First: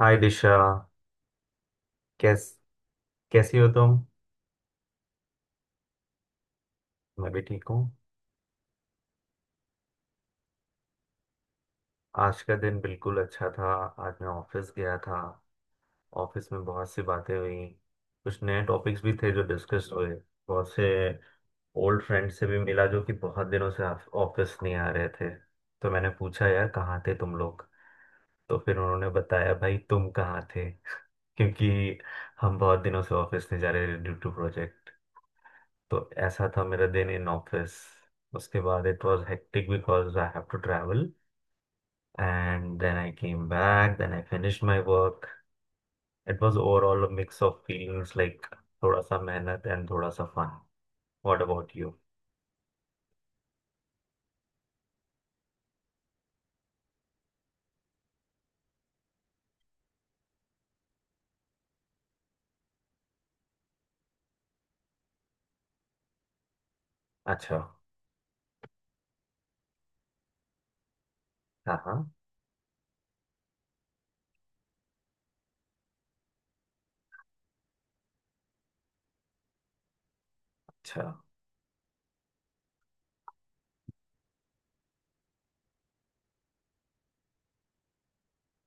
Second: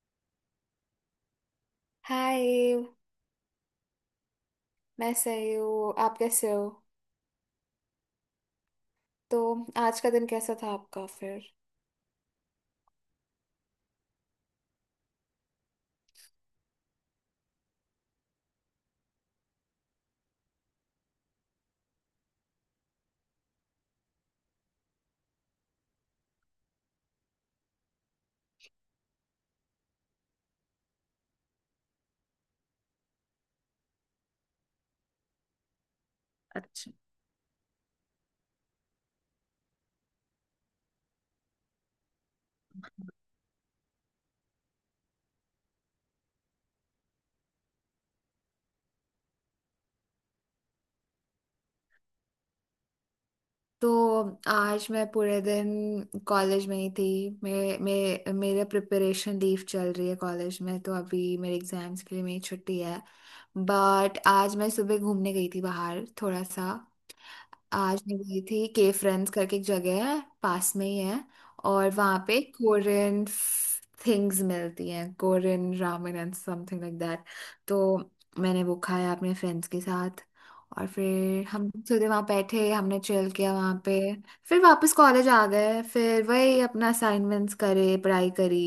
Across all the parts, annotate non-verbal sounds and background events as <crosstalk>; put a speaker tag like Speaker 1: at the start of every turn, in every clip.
Speaker 1: हाय दिशा। कैस
Speaker 2: हाय।
Speaker 1: कैसी हो तुम?
Speaker 2: मैं सही हूँ। आप कैसे हो?
Speaker 1: मैं भी ठीक हूँ।
Speaker 2: तो आज का दिन कैसा था आपका, फिर?
Speaker 1: आज का दिन बिल्कुल अच्छा था। आज मैं ऑफिस गया था। ऑफिस में बहुत सी बातें हुई। कुछ नए टॉपिक्स भी थे जो डिस्कस हुए। बहुत से ओल्ड फ्रेंड से भी मिला जो कि बहुत दिनों से ऑफिस नहीं आ रहे थे। तो मैंने पूछा, यार कहाँ थे तुम लोग। तो फिर उन्होंने बताया, भाई तुम कहाँ थे। <laughs> क्योंकि हम बहुत दिनों से ऑफिस नहीं जा रहे ड्यू टू प्रोजेक्ट। तो ऐसा था मेरा दिन इन ऑफिस। उसके बाद it was hectic because I have to travel, and then I came back, then I finish my work. It was overall a mix of feelings, like थोड़ा सा मेहनत एंड थोड़ा सा फन। What about you?
Speaker 2: तो आज मैं पूरे दिन कॉलेज में ही थी। मेरे मेरे मेरा प्रिपरेशन लीव चल रही है कॉलेज में, तो अभी मेरे एग्जाम्स के लिए मेरी छुट्टी है। बट आज मैं सुबह घूमने गई थी बाहर थोड़ा सा।
Speaker 1: अच्छा।
Speaker 2: आज मैं गई थी के फ्रेंड्स करके, एक जगह है पास में ही है।
Speaker 1: हाँ
Speaker 2: और
Speaker 1: हाँ।
Speaker 2: वहाँ पे कोरियन थिंग्स मिलती हैं, Korean ramen and something like that. तो मैंने वो खाया अपने फ्रेंड्स के साथ। और
Speaker 1: अच्छा।
Speaker 2: फिर हम सीधे वहाँ बैठे, हमने चिल किया वहाँ पे। फिर वापस कॉलेज आ गए, फिर वही अपना असाइनमेंट्स करे, पढ़ाई करी।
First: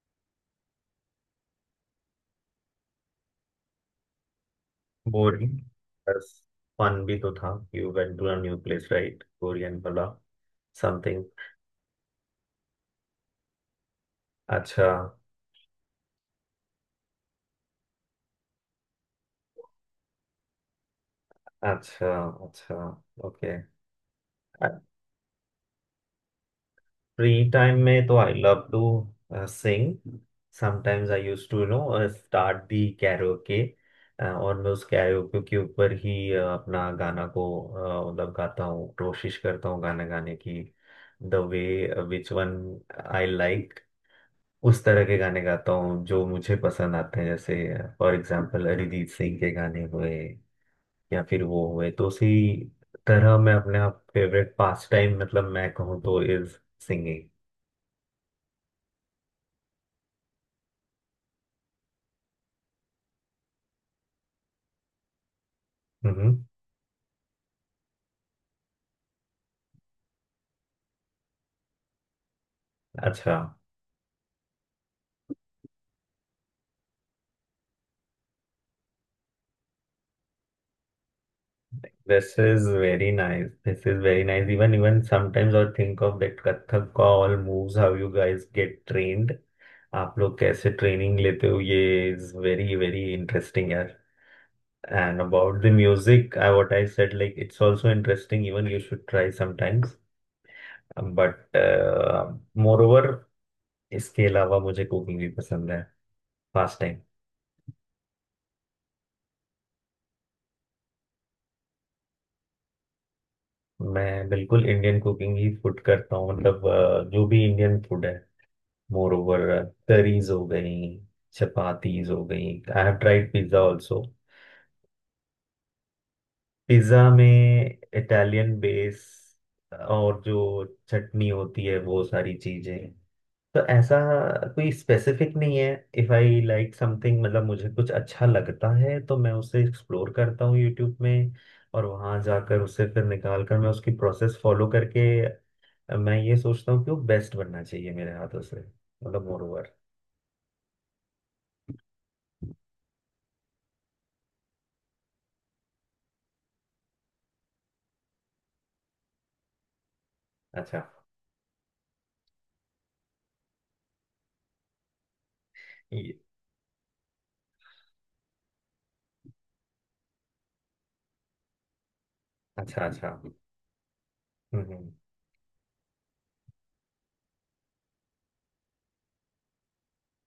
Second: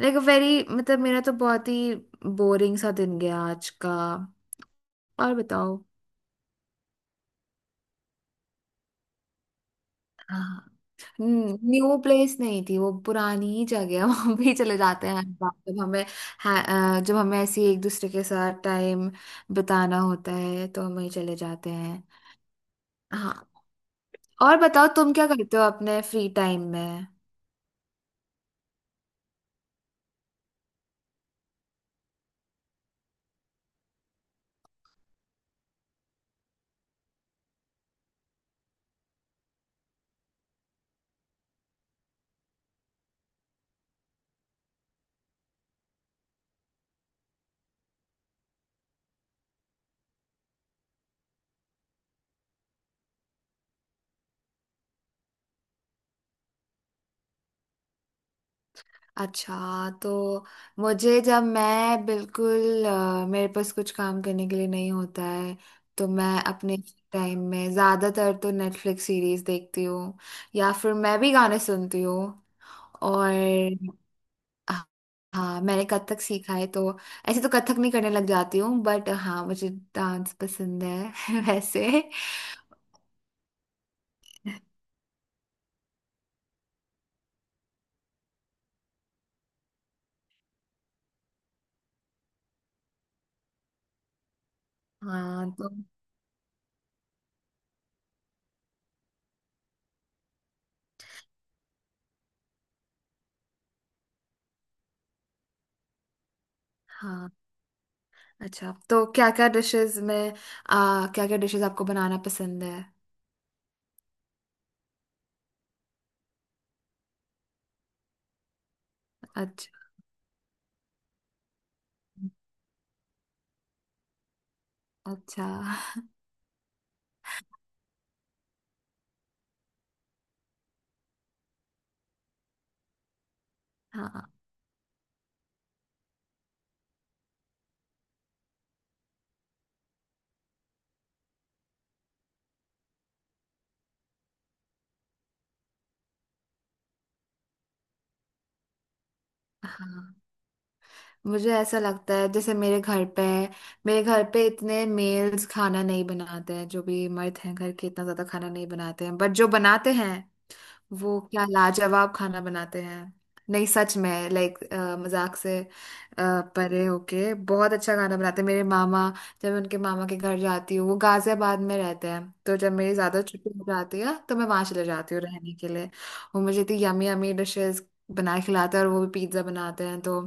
Speaker 2: लाइक वेरी मतलब मेरा तो बहुत ही बोरिंग सा दिन गया आज का। और
Speaker 1: बोरिंग।
Speaker 2: बताओ?
Speaker 1: बस, फन भी तो था। You went to a new place right, Korean वाला
Speaker 2: हाँ।
Speaker 1: समथिंग।
Speaker 2: न्यू प्लेस नहीं थी, वो पुरानी ही जगह है, <laughs> वहां भी चले
Speaker 1: अच्छा।
Speaker 2: जाते हैं हर बार जब हमें जब हमें ऐसे ही एक दूसरे के साथ टाइम बिताना होता है तो हम वहीं चले जाते हैं।
Speaker 1: अच्छा। अच्छा।
Speaker 2: हाँ।
Speaker 1: ओके।
Speaker 2: और बताओ, तुम क्या करते हो अपने फ्री टाइम में?
Speaker 1: फ्री टाइम में तो I love to sing. Sometimes I use to no start the karaoke, और मैं उस कैरोके के ऊपर ही अपना गाना को, मतलब गाता हूँ, कोशिश करता हूँ गाना गाने की। The way which one I like, उस तरह के गाने गाता हूँ जो मुझे पसंद आते हैं, जैसे फॉर एग्जाम्पल अरिजीत सिंह के गाने हुए, या फिर वो हुए। तो उसी तरह मैं अपने आप फेवरेट पास टाइम मतलब मैं कहूँ तो इज सिंगिंग।
Speaker 2: अच्छा। तो मुझे जब मैं बिल्कुल मेरे पास कुछ काम करने के लिए नहीं होता है तो मैं अपने टाइम में ज्यादातर तो नेटफ्लिक्स सीरीज देखती हूँ, या फिर मैं भी गाने सुनती हूँ। और
Speaker 1: अच्छा।
Speaker 2: हाँ। हाँ, मैंने कथक सीखा है, तो ऐसे तो कथक नहीं करने लग जाती हूँ, बट हाँ मुझे डांस पसंद है <laughs> वैसे।
Speaker 1: This is very nice, this is very nice. Even even sometimes और थिंक ऑफ दैट कथक का all moves, how you guys get trained, आप लोग कैसे ट्रेनिंग लेते हो, ये इज वेरी वेरी इंटरेस्टिंग यार। एंड
Speaker 2: हाँ,
Speaker 1: अबाउट
Speaker 2: तो
Speaker 1: the music, I what I said like, it's also interesting, even you should try sometimes. But moreover, इसके अलावा मुझे कुकिंग भी पसंद है फास्ट टाइम।
Speaker 2: हाँ। अच्छा, तो क्या क्या डिशेस में आ, क्या क्या डिशेस आपको बनाना पसंद है?
Speaker 1: मैं बिल्कुल इंडियन कुकिंग ही फूड करता हूँ, मतलब जो भी इंडियन फूड है। मोर ओवर
Speaker 2: अच्छा।
Speaker 1: तरीज हो गई, चपातीज हो गई। I have tried pizza also.
Speaker 2: अच्छा।
Speaker 1: पिज्जा में इटालियन बेस और जो चटनी होती है, वो सारी चीजें। तो ऐसा
Speaker 2: हाँ।
Speaker 1: कोई स्पेसिफिक नहीं है। इफ आई लाइक समथिंग, मतलब मुझे कुछ अच्छा लगता है, तो मैं उसे एक्सप्लोर करता हूँ यूट्यूब में, और वहां जाकर उसे फिर निकाल कर मैं उसकी प्रोसेस फॉलो करके मैं ये सोचता हूँ कि वो बेस्ट बनना चाहिए मेरे हाथों से, मतलब मोर ओवर।
Speaker 2: हाँ। मुझे ऐसा लगता है, जैसे मेरे घर पे इतने मेल्स खाना नहीं बनाते हैं, जो भी मर्द हैं घर के इतना ज्यादा खाना नहीं बनाते हैं, बट जो बनाते हैं
Speaker 1: अच्छा।
Speaker 2: वो क्या लाजवाब खाना बनाते हैं। नहीं सच में, लाइक मजाक से परे होके बहुत अच्छा खाना बनाते हैं मेरे मामा। जब मैं उनके मामा के घर जाती हूँ, वो गाजियाबाद में रहते हैं, तो जब
Speaker 1: अच्छा।
Speaker 2: मेरी
Speaker 1: अच्छा।
Speaker 2: ज्यादा
Speaker 1: हम्म।
Speaker 2: छुट्टी हो जाती है तो मैं वहां चले
Speaker 1: हम्म,
Speaker 2: जाती हूँ रहने के लिए। वो मुझे इतनी यमी यमी डिशेस बना के खिलाते हैं, और वो भी पिज्जा बनाते हैं, तो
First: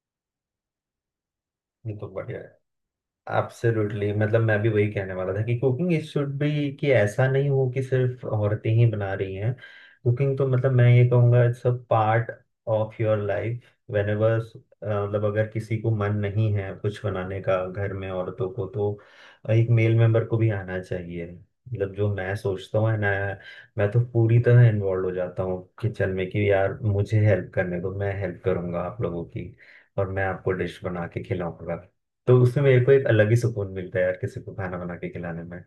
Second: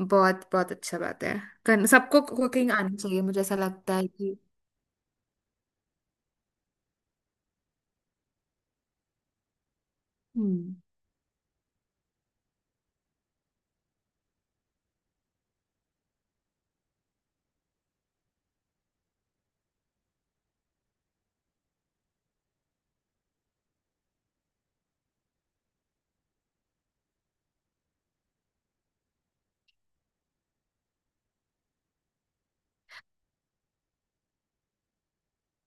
Speaker 2: बहुत बहुत अच्छा बात है।
Speaker 1: ये तो
Speaker 2: सबको
Speaker 1: बढ़िया
Speaker 2: कुकिंग आनी चाहिए,
Speaker 1: है।
Speaker 2: मुझे ऐसा लगता है
Speaker 1: एब्सोल्युटली,
Speaker 2: कि।
Speaker 1: मतलब मैं भी वही कहने वाला था कि कुकिंग इज शुड बी, कि ऐसा नहीं हो कि सिर्फ औरतें ही बना रही हैं। कुकिंग तो मतलब
Speaker 2: हम्म।
Speaker 1: मैं ये कहूँगा it's a part of your life, whenever मतलब अगर किसी को मन नहीं है कुछ बनाने का घर में, औरतों को, तो एक मेल मेंबर को भी आना चाहिए। मतलब जो मैं सोचता हूँ ना, मैं तो पूरी तरह इन्वॉल्व हो जाता हूँ किचन में कि यार मुझे हेल्प करने दो, मैं हेल्प करूंगा आप लोगों की, और मैं आपको डिश बना के खिलाऊंगा। तो उसमें मेरे को एक अलग ही सुकून मिलता है यार, किसी को खाना बना के खिलाने में।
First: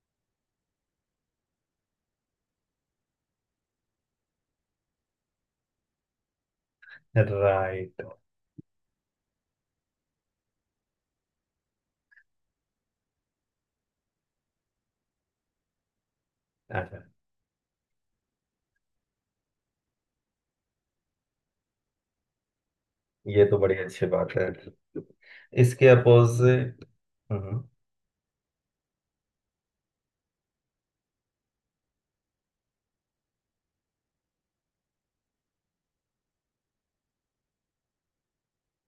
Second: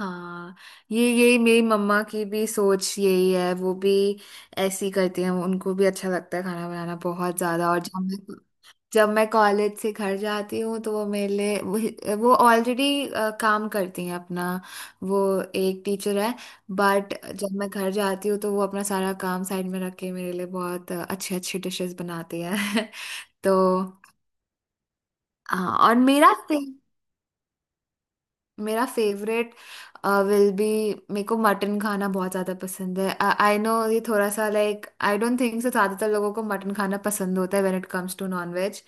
Speaker 2: हाँ। ये यही मेरी मम्मा की भी सोच यही है, वो भी ऐसी करती हैं, उनको भी अच्छा लगता है खाना बनाना बहुत ज्यादा। और जब
Speaker 1: राइट।
Speaker 2: मैं जब मैं कॉलेज से घर जाती हूँ तो वो मेरे लिए वो ऑलरेडी काम करती हैं अपना। वो एक टीचर है।
Speaker 1: अच्छा।
Speaker 2: बट जब मैं घर जाती हूँ तो वो अपना सारा काम साइड में रख के मेरे लिए बहुत अच्छे अच्छे डिशेस बनाती है।
Speaker 1: ये
Speaker 2: <laughs>
Speaker 1: तो बड़ी अच्छी
Speaker 2: तो
Speaker 1: बात है।
Speaker 2: हाँ।
Speaker 1: इसके
Speaker 2: और मेरा
Speaker 1: अपोजिट। हम्म।
Speaker 2: मेरा फेवरेट विल बी, मेरे को मटन खाना बहुत ज़्यादा पसंद है। आई नो ये थोड़ा सा, like I don't think so ज़्यादातर लोगों को मटन खाना पसंद होता है when it comes to non veg,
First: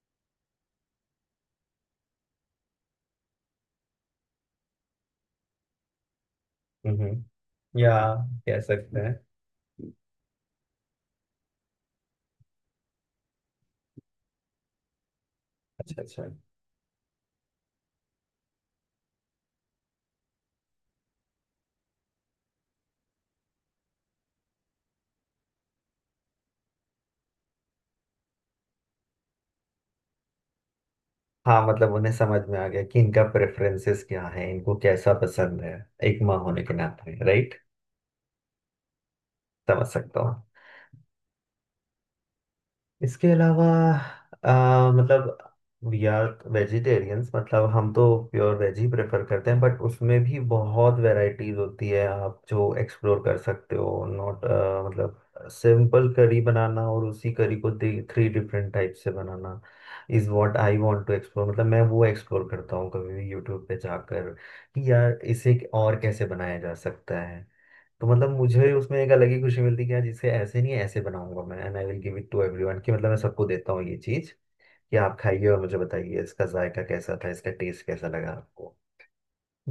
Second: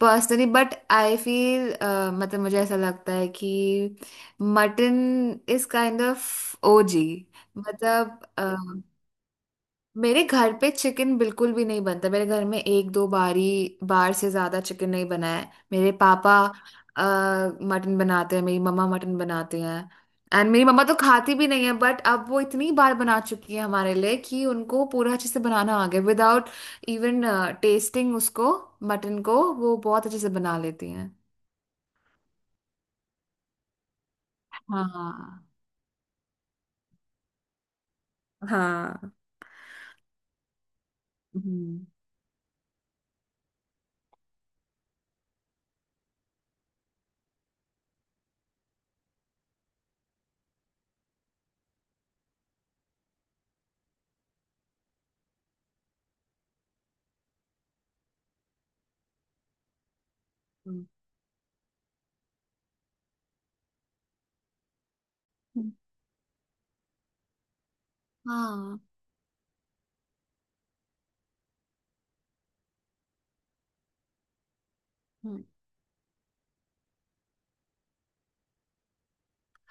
Speaker 2: personally, but I feel, मतलब मुझे ऐसा लगता है कि mutton is kind of
Speaker 1: hmm.
Speaker 2: ओजी।
Speaker 1: या
Speaker 2: मतलब
Speaker 1: कह सकते हैं।
Speaker 2: मेरे घर पे चिकन बिल्कुल भी नहीं बनता, मेरे घर में एक दो बार से ज्यादा चिकन नहीं बना है। मेरे
Speaker 1: अच्छा। अच्छा।
Speaker 2: पापा मटन बनाते हैं, मेरी मम्मा मटन बनाते हैं। एंड मेरी मम्मा तो खाती भी नहीं है, बट अब वो इतनी बार बना चुकी है हमारे लिए कि उनको पूरा अच्छे से बनाना आ गया विदाउट इवन टेस्टिंग उसको, मटन को वो बहुत अच्छे से बना लेती हैं।
Speaker 1: हाँ, मतलब उन्हें समझ में आ गया कि इनका प्रेफरेंसेस क्या है, इनको कैसा
Speaker 2: हाँ।
Speaker 1: पसंद है। एक माँ होने के नाते राइट,
Speaker 2: हाँ।
Speaker 1: समझ सकता हूँ।
Speaker 2: हम्म।
Speaker 1: इसके अलावा मतलब वी आर वेजिटेरियंस, मतलब हम तो प्योर वेज ही प्रेफर करते हैं। बट उसमें भी बहुत वैरायटीज होती है, आप जो एक्सप्लोर कर सकते हो। नॉट मतलब सिंपल करी बनाना, और उसी करी को थ्री डिफरेंट टाइप से बनाना is what I
Speaker 2: hmm.
Speaker 1: Want to explore. मतलब मैं वो एक्सप्लोर करता हूँ कभी भी यूट्यूब पे जाकर कि यार इसे और कैसे बनाया जा सकता है। तो मतलब मुझे
Speaker 2: हाँ।
Speaker 1: उसमें एक अलग ही खुशी मिलती है कि यार जिसे ऐसे नहीं, ऐसे बनाऊंगा मैं, and I will give it to everyone, कि मतलब मैं सबको देता हूँ ये चीज, कि आप
Speaker 2: हम्म।
Speaker 1: खाइए और मुझे बताइए इसका जायका कैसा था, इसका टेस्ट कैसा लगा आपको।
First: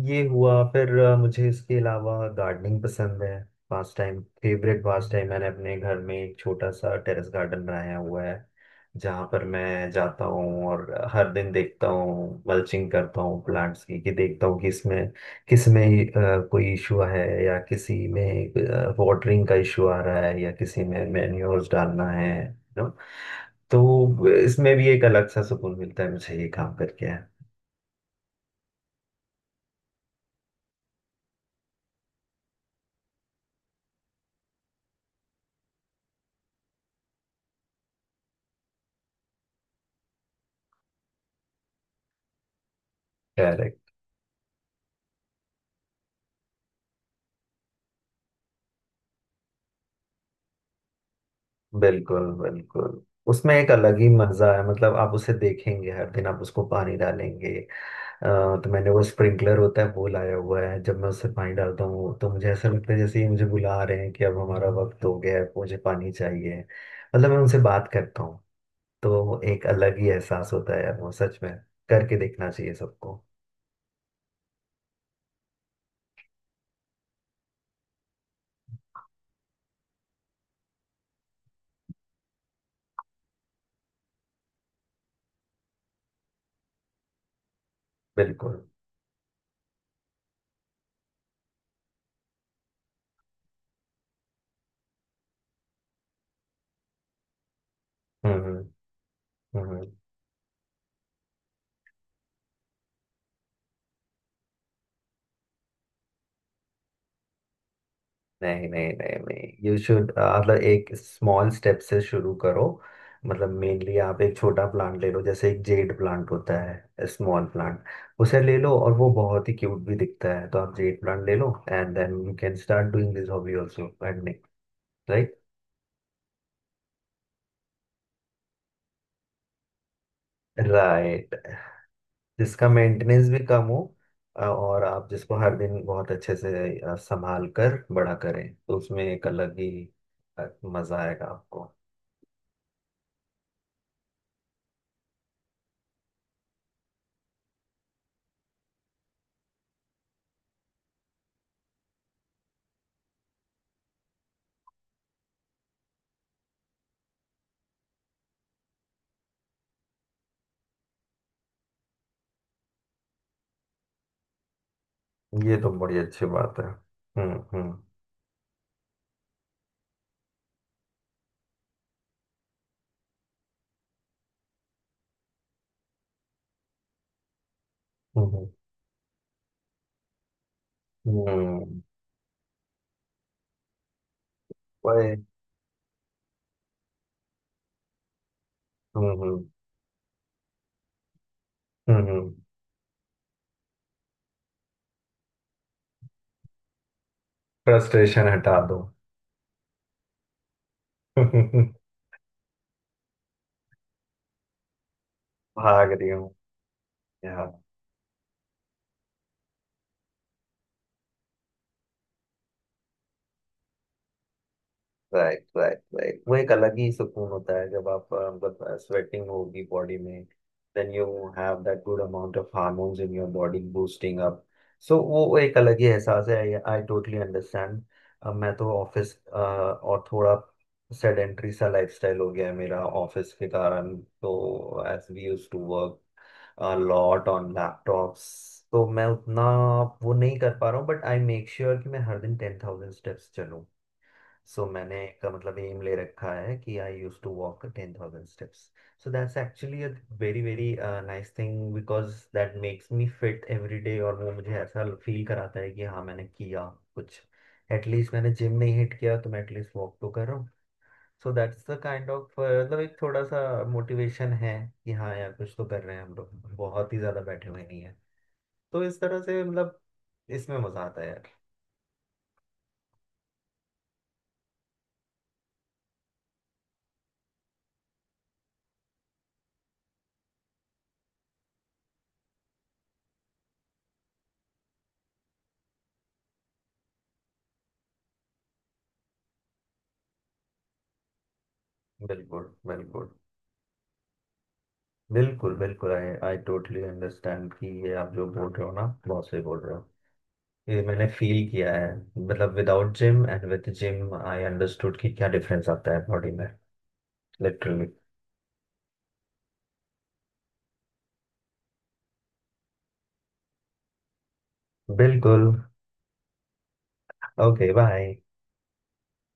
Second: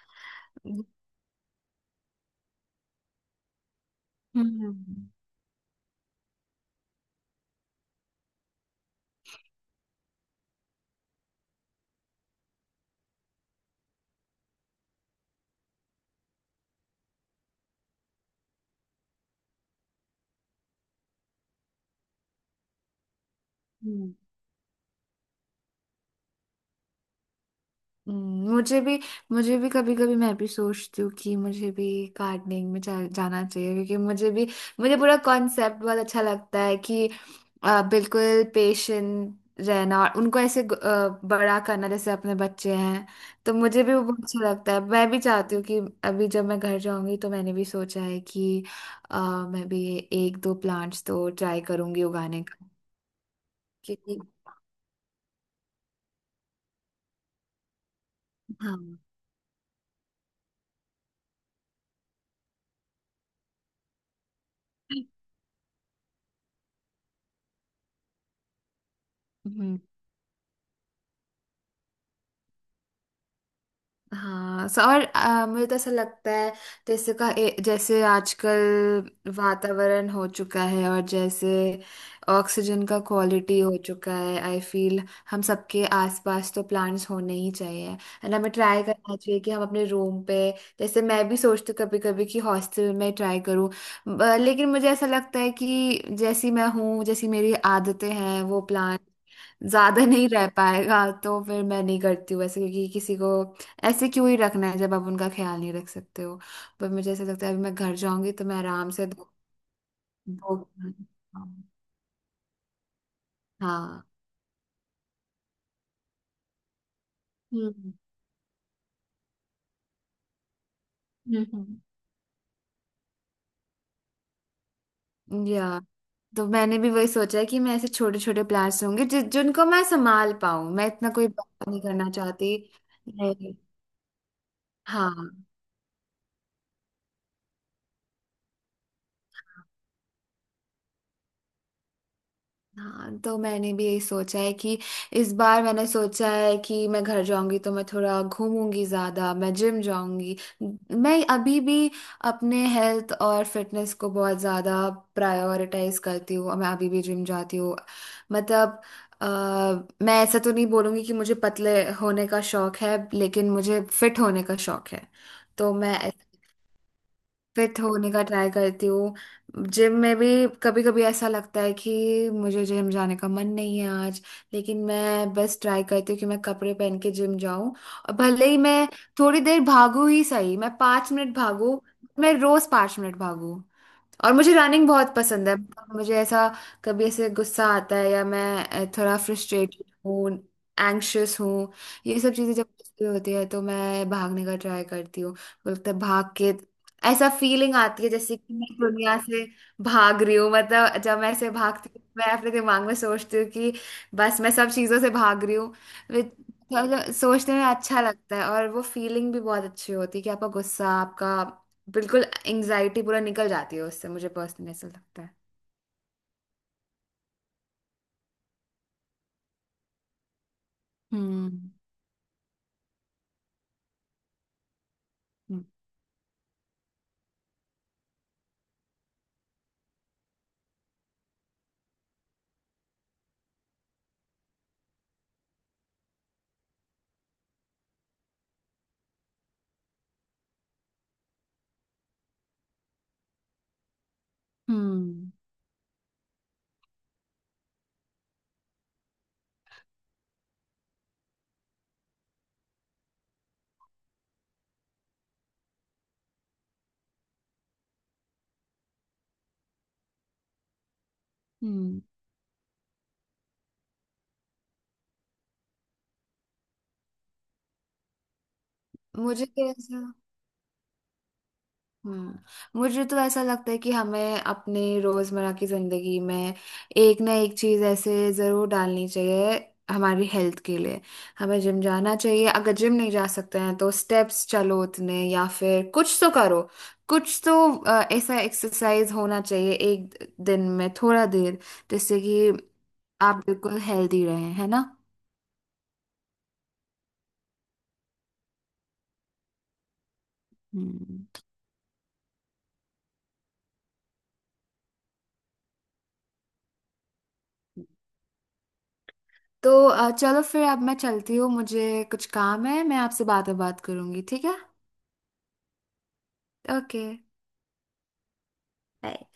Speaker 1: ये हुआ। फिर मुझे इसके अलावा गार्डनिंग पसंद है। Pastime, favourite
Speaker 2: hmm.
Speaker 1: Pastime. मैंने अपने घर में एक छोटा सा टेरेस गार्डन बनाया हुआ है, जहाँ पर मैं जाता हूँ और हर दिन देखता हूँ, मल्चिंग करता हूँ प्लांट्स की, कि देखता हूँ कि इसमें, किस में कोई इशू है, या किसी में वाटरिंग का इशू आ रहा है, या किसी में मैन्योर्स डालना है, नो।
Speaker 2: हम्म।
Speaker 1: तो इसमें भी एक अलग सा सुकून मिलता है मुझे ये काम करके।
Speaker 2: हम्म। मुझे भी कभी कभी मैं भी सोचती हूँ कि मुझे भी गार्डनिंग में जाना चाहिए, क्योंकि मुझे पूरा कॉन्सेप्ट बहुत अच्छा लगता है कि बिल्कुल पेशेंट रहना और उनको ऐसे बड़ा करना जैसे अपने बच्चे हैं। तो मुझे भी वो बहुत अच्छा लगता है, मैं भी चाहती हूँ कि अभी जब मैं घर जाऊंगी तो मैंने भी सोचा है कि अ, मैं भी एक दो प्लांट्स तो ट्राई करूंगी
Speaker 1: बिल्कुल
Speaker 2: उगाने का।
Speaker 1: बिल्कुल। उसमें एक अलग ही
Speaker 2: क्योंकि
Speaker 1: मजा है, मतलब आप उसे देखेंगे हर दिन, आप उसको पानी डालेंगे। अ, तो मैंने
Speaker 2: हाँ।
Speaker 1: वो स्प्रिंकलर होता है वो लाया हुआ है, जब मैं उससे पानी डालता हूँ तो मुझे ऐसा लगता है जैसे ही मुझे बुला रहे हैं, कि अब हमारा वक्त हो गया है, मुझे पानी चाहिए। मतलब मैं उनसे बात करता हूँ। तो एक
Speaker 2: हम्म।
Speaker 1: अलग ही एहसास होता है यार, वो सच में करके देखना चाहिए सबको।
Speaker 2: हाँ। और मुझे तो ऐसा लगता है जैसे जैसे आजकल वातावरण हो चुका है, और जैसे ऑक्सीजन का क्वालिटी हो चुका है, आई फील हम सबके आसपास तो प्लांट्स होने ही चाहिए। एंड हमें
Speaker 1: बिल्कुल।
Speaker 2: ट्राई करना चाहिए कि हम अपने रूम पे, जैसे मैं भी सोचती हूँ कभी कभी कि हॉस्टल में ट्राई करूँ, लेकिन मुझे ऐसा लगता है कि जैसी मैं हूँ, जैसी मेरी आदतें हैं,
Speaker 1: हम्म।
Speaker 2: वो
Speaker 1: हम्म।
Speaker 2: प्लांट
Speaker 1: हम्म।
Speaker 2: ज्यादा नहीं रह पाएगा तो फिर मैं नहीं करती हूँ ऐसे, क्योंकि किसी को ऐसे क्यों ही रखना है जब आप उनका ख्याल नहीं रख सकते हो। पर मुझे ऐसा लगता है अभी मैं घर जाऊंगी तो मैं
Speaker 1: नहीं
Speaker 2: आराम
Speaker 1: नहीं
Speaker 2: से
Speaker 1: नहीं
Speaker 2: दो,
Speaker 1: नहीं यू शुड मतलब
Speaker 2: दो।
Speaker 1: एक स्मॉल स्टेप से शुरू करो। मतलब मेनली
Speaker 2: हाँ।
Speaker 1: आप एक छोटा प्लांट ले लो, जैसे एक जेड प्लांट होता है, स्मॉल प्लांट,
Speaker 2: हम्म।
Speaker 1: उसे ले लो, और वो बहुत ही क्यूट भी दिखता है। तो आप जेड प्लांट ले लो,
Speaker 2: hmm.
Speaker 1: And then you can start doing this hobby also, gardening right.
Speaker 2: Hmm. या, तो मैंने भी वही सोचा है कि मैं ऐसे छोटे छोटे प्लांट्स होंगे जिनको मैं संभाल पाऊं, मैं इतना कोई
Speaker 1: राइट,
Speaker 2: बड़ा नहीं करना चाहती।
Speaker 1: जिसका मेंटेनेंस भी
Speaker 2: नहीं।
Speaker 1: कम हो। और आप
Speaker 2: हाँ।
Speaker 1: जिसको हर दिन बहुत अच्छे से संभाल कर बड़ा करें, तो उसमें एक अलग ही अ, मजा आएगा आपको।
Speaker 2: हाँ। तो मैंने भी यही सोचा है कि इस बार मैंने सोचा है कि मैं घर जाऊंगी तो मैं थोड़ा घूमूंगी ज्यादा, मैं जिम जाऊंगी। मैं अभी भी अपने हेल्थ और फिटनेस को बहुत ज्यादा प्रायोरिटाइज करती हूँ, और मैं अभी भी जिम जाती हूँ। मतलब अ, मैं ऐसा तो नहीं बोलूंगी कि मुझे पतले होने का शौक है, लेकिन मुझे फिट होने का शौक है।
Speaker 1: ये तो
Speaker 2: तो
Speaker 1: बड़ी
Speaker 2: मैं
Speaker 1: अच्छी बात है। हम्म। हम्म।
Speaker 2: फिट होने का ट्राई करती हूँ। जिम में भी कभी कभी ऐसा लगता है कि मुझे जिम जाने का मन नहीं है आज, लेकिन मैं बस ट्राई करती हूँ कि मैं कपड़े पहन के जिम जाऊं, और भले
Speaker 1: हम्म।
Speaker 2: ही मैं थोड़ी देर भागू ही सही, मैं पाँच
Speaker 1: हम्म,
Speaker 2: मिनट
Speaker 1: हम्म,
Speaker 2: भागू। मैं रोज 5 मिनट भागू, और मुझे रनिंग बहुत
Speaker 1: वही।
Speaker 2: पसंद है। मुझे ऐसा कभी ऐसे गुस्सा आता है, या मैं थोड़ा
Speaker 1: हम्म।
Speaker 2: फ्रस्ट्रेटेड हूँ, एंग्शियस हूँ। ये
Speaker 1: हम्म।
Speaker 2: सब चीजें जब मुझे होती है तो मैं भागने का ट्राई करती हूँ, बोलते भाग के ऐसा फीलिंग आती है
Speaker 1: फ्रस्ट्रेशन
Speaker 2: जैसे कि
Speaker 1: हटा
Speaker 2: मैं
Speaker 1: दो।
Speaker 2: दुनिया से भाग रही हूँ। मतलब जब मैं ऐसे
Speaker 1: <laughs>
Speaker 2: भागती हूँ मैं अपने दिमाग में सोचती हूँ कि बस मैं सब चीजों से भाग रही हूँ।
Speaker 1: भाग रही
Speaker 2: वे-
Speaker 1: हूँ।
Speaker 2: मतलब सोचने में अच्छा लगता है, और वो फीलिंग भी बहुत अच्छी होती है कि आपका गुस्सा, आपका बिल्कुल एंग्जाइटी पूरा निकल जाती है उससे, मुझे पर्सनली ऐसा लगता है।
Speaker 1: राइट राइट राइट, वो एक अलग ही सुकून होता है जब आप मतलब स्वेटिंग होगी बॉडी में, then you
Speaker 2: hmm.
Speaker 1: Have that good amount of hormones in your body boosting up. So वो एक
Speaker 2: हम्म।
Speaker 1: अलग ही एहसास है, आई टोटली अंडरस्टैंड। मैं तो ऑफिस, और थोड़ा सेडेंट्री सा लाइफस्टाइल हो गया है मेरा ऑफिस के कारण, तो as we use to work lot on laptops, तो मैं उतना वो नहीं कर पा रहा हूँ। बट आई मेक श्योर कि मैं हर दिन टेन थाउजेंड स्टेप्स चलूँ। सो मैंने एक
Speaker 2: हम्म।
Speaker 1: मतलब एम ले रखा है कि I use to walk ten thousand steps. So that's actually a very very nice thing, because that makes me fit every day, और वो मुझे ऐसा फील कराता है कि हाँ मैंने किया कुछ, एटलीस्ट मैंने जिम नहीं हिट किया तो मैं एटलीस्ट वॉक तो कर रहा हूँ। So that's the
Speaker 2: hmm.
Speaker 1: Kind of मतलब एक थोड़ा सा मोटिवेशन है कि हाँ यार कुछ तो कर रहे हैं हम लोग, बहुत ही ज्यादा बैठे हुए नहीं है। तो इस तरह से
Speaker 2: मुझे तो
Speaker 1: मतलब
Speaker 2: ऐसा
Speaker 1: इसमें मजा आता है यार।
Speaker 2: मुझे तो ऐसा लगता है कि हमें अपने रोजमर्रा की जिंदगी में एक ना एक चीज ऐसे जरूर डालनी चाहिए हमारी हेल्थ के लिए। हमें जिम जाना चाहिए, अगर जिम नहीं जा सकते हैं तो स्टेप्स चलो उतने, या फिर कुछ तो करो, कुछ तो ऐसा एक्सरसाइज होना चाहिए एक दिन में थोड़ा देर, जिससे
Speaker 1: बिल्कुल
Speaker 2: कि
Speaker 1: बिल्कुल।
Speaker 2: आप बिल्कुल हेल्दी रहें, है ना?
Speaker 1: बिल्कुल बिल्कुल, आई आई टोटली अंडरस्टैंड कि ये आप जो बोल रहे हो ना, बहुत सही बोल रहे हो। ये मैंने
Speaker 2: हम्म।
Speaker 1: फील किया है। मतलब without gym and with gym I understood कि क्या डिफरेंस आता है बॉडी में, लिटरली।
Speaker 2: तो चलो, फिर अब मैं चलती हूँ, मुझे कुछ काम है, मैं आपसे बाद में बात करूंगी, ठीक है?
Speaker 1: बिल्कुल।
Speaker 2: ओके।
Speaker 1: ओके। बाय।
Speaker 2: Bye।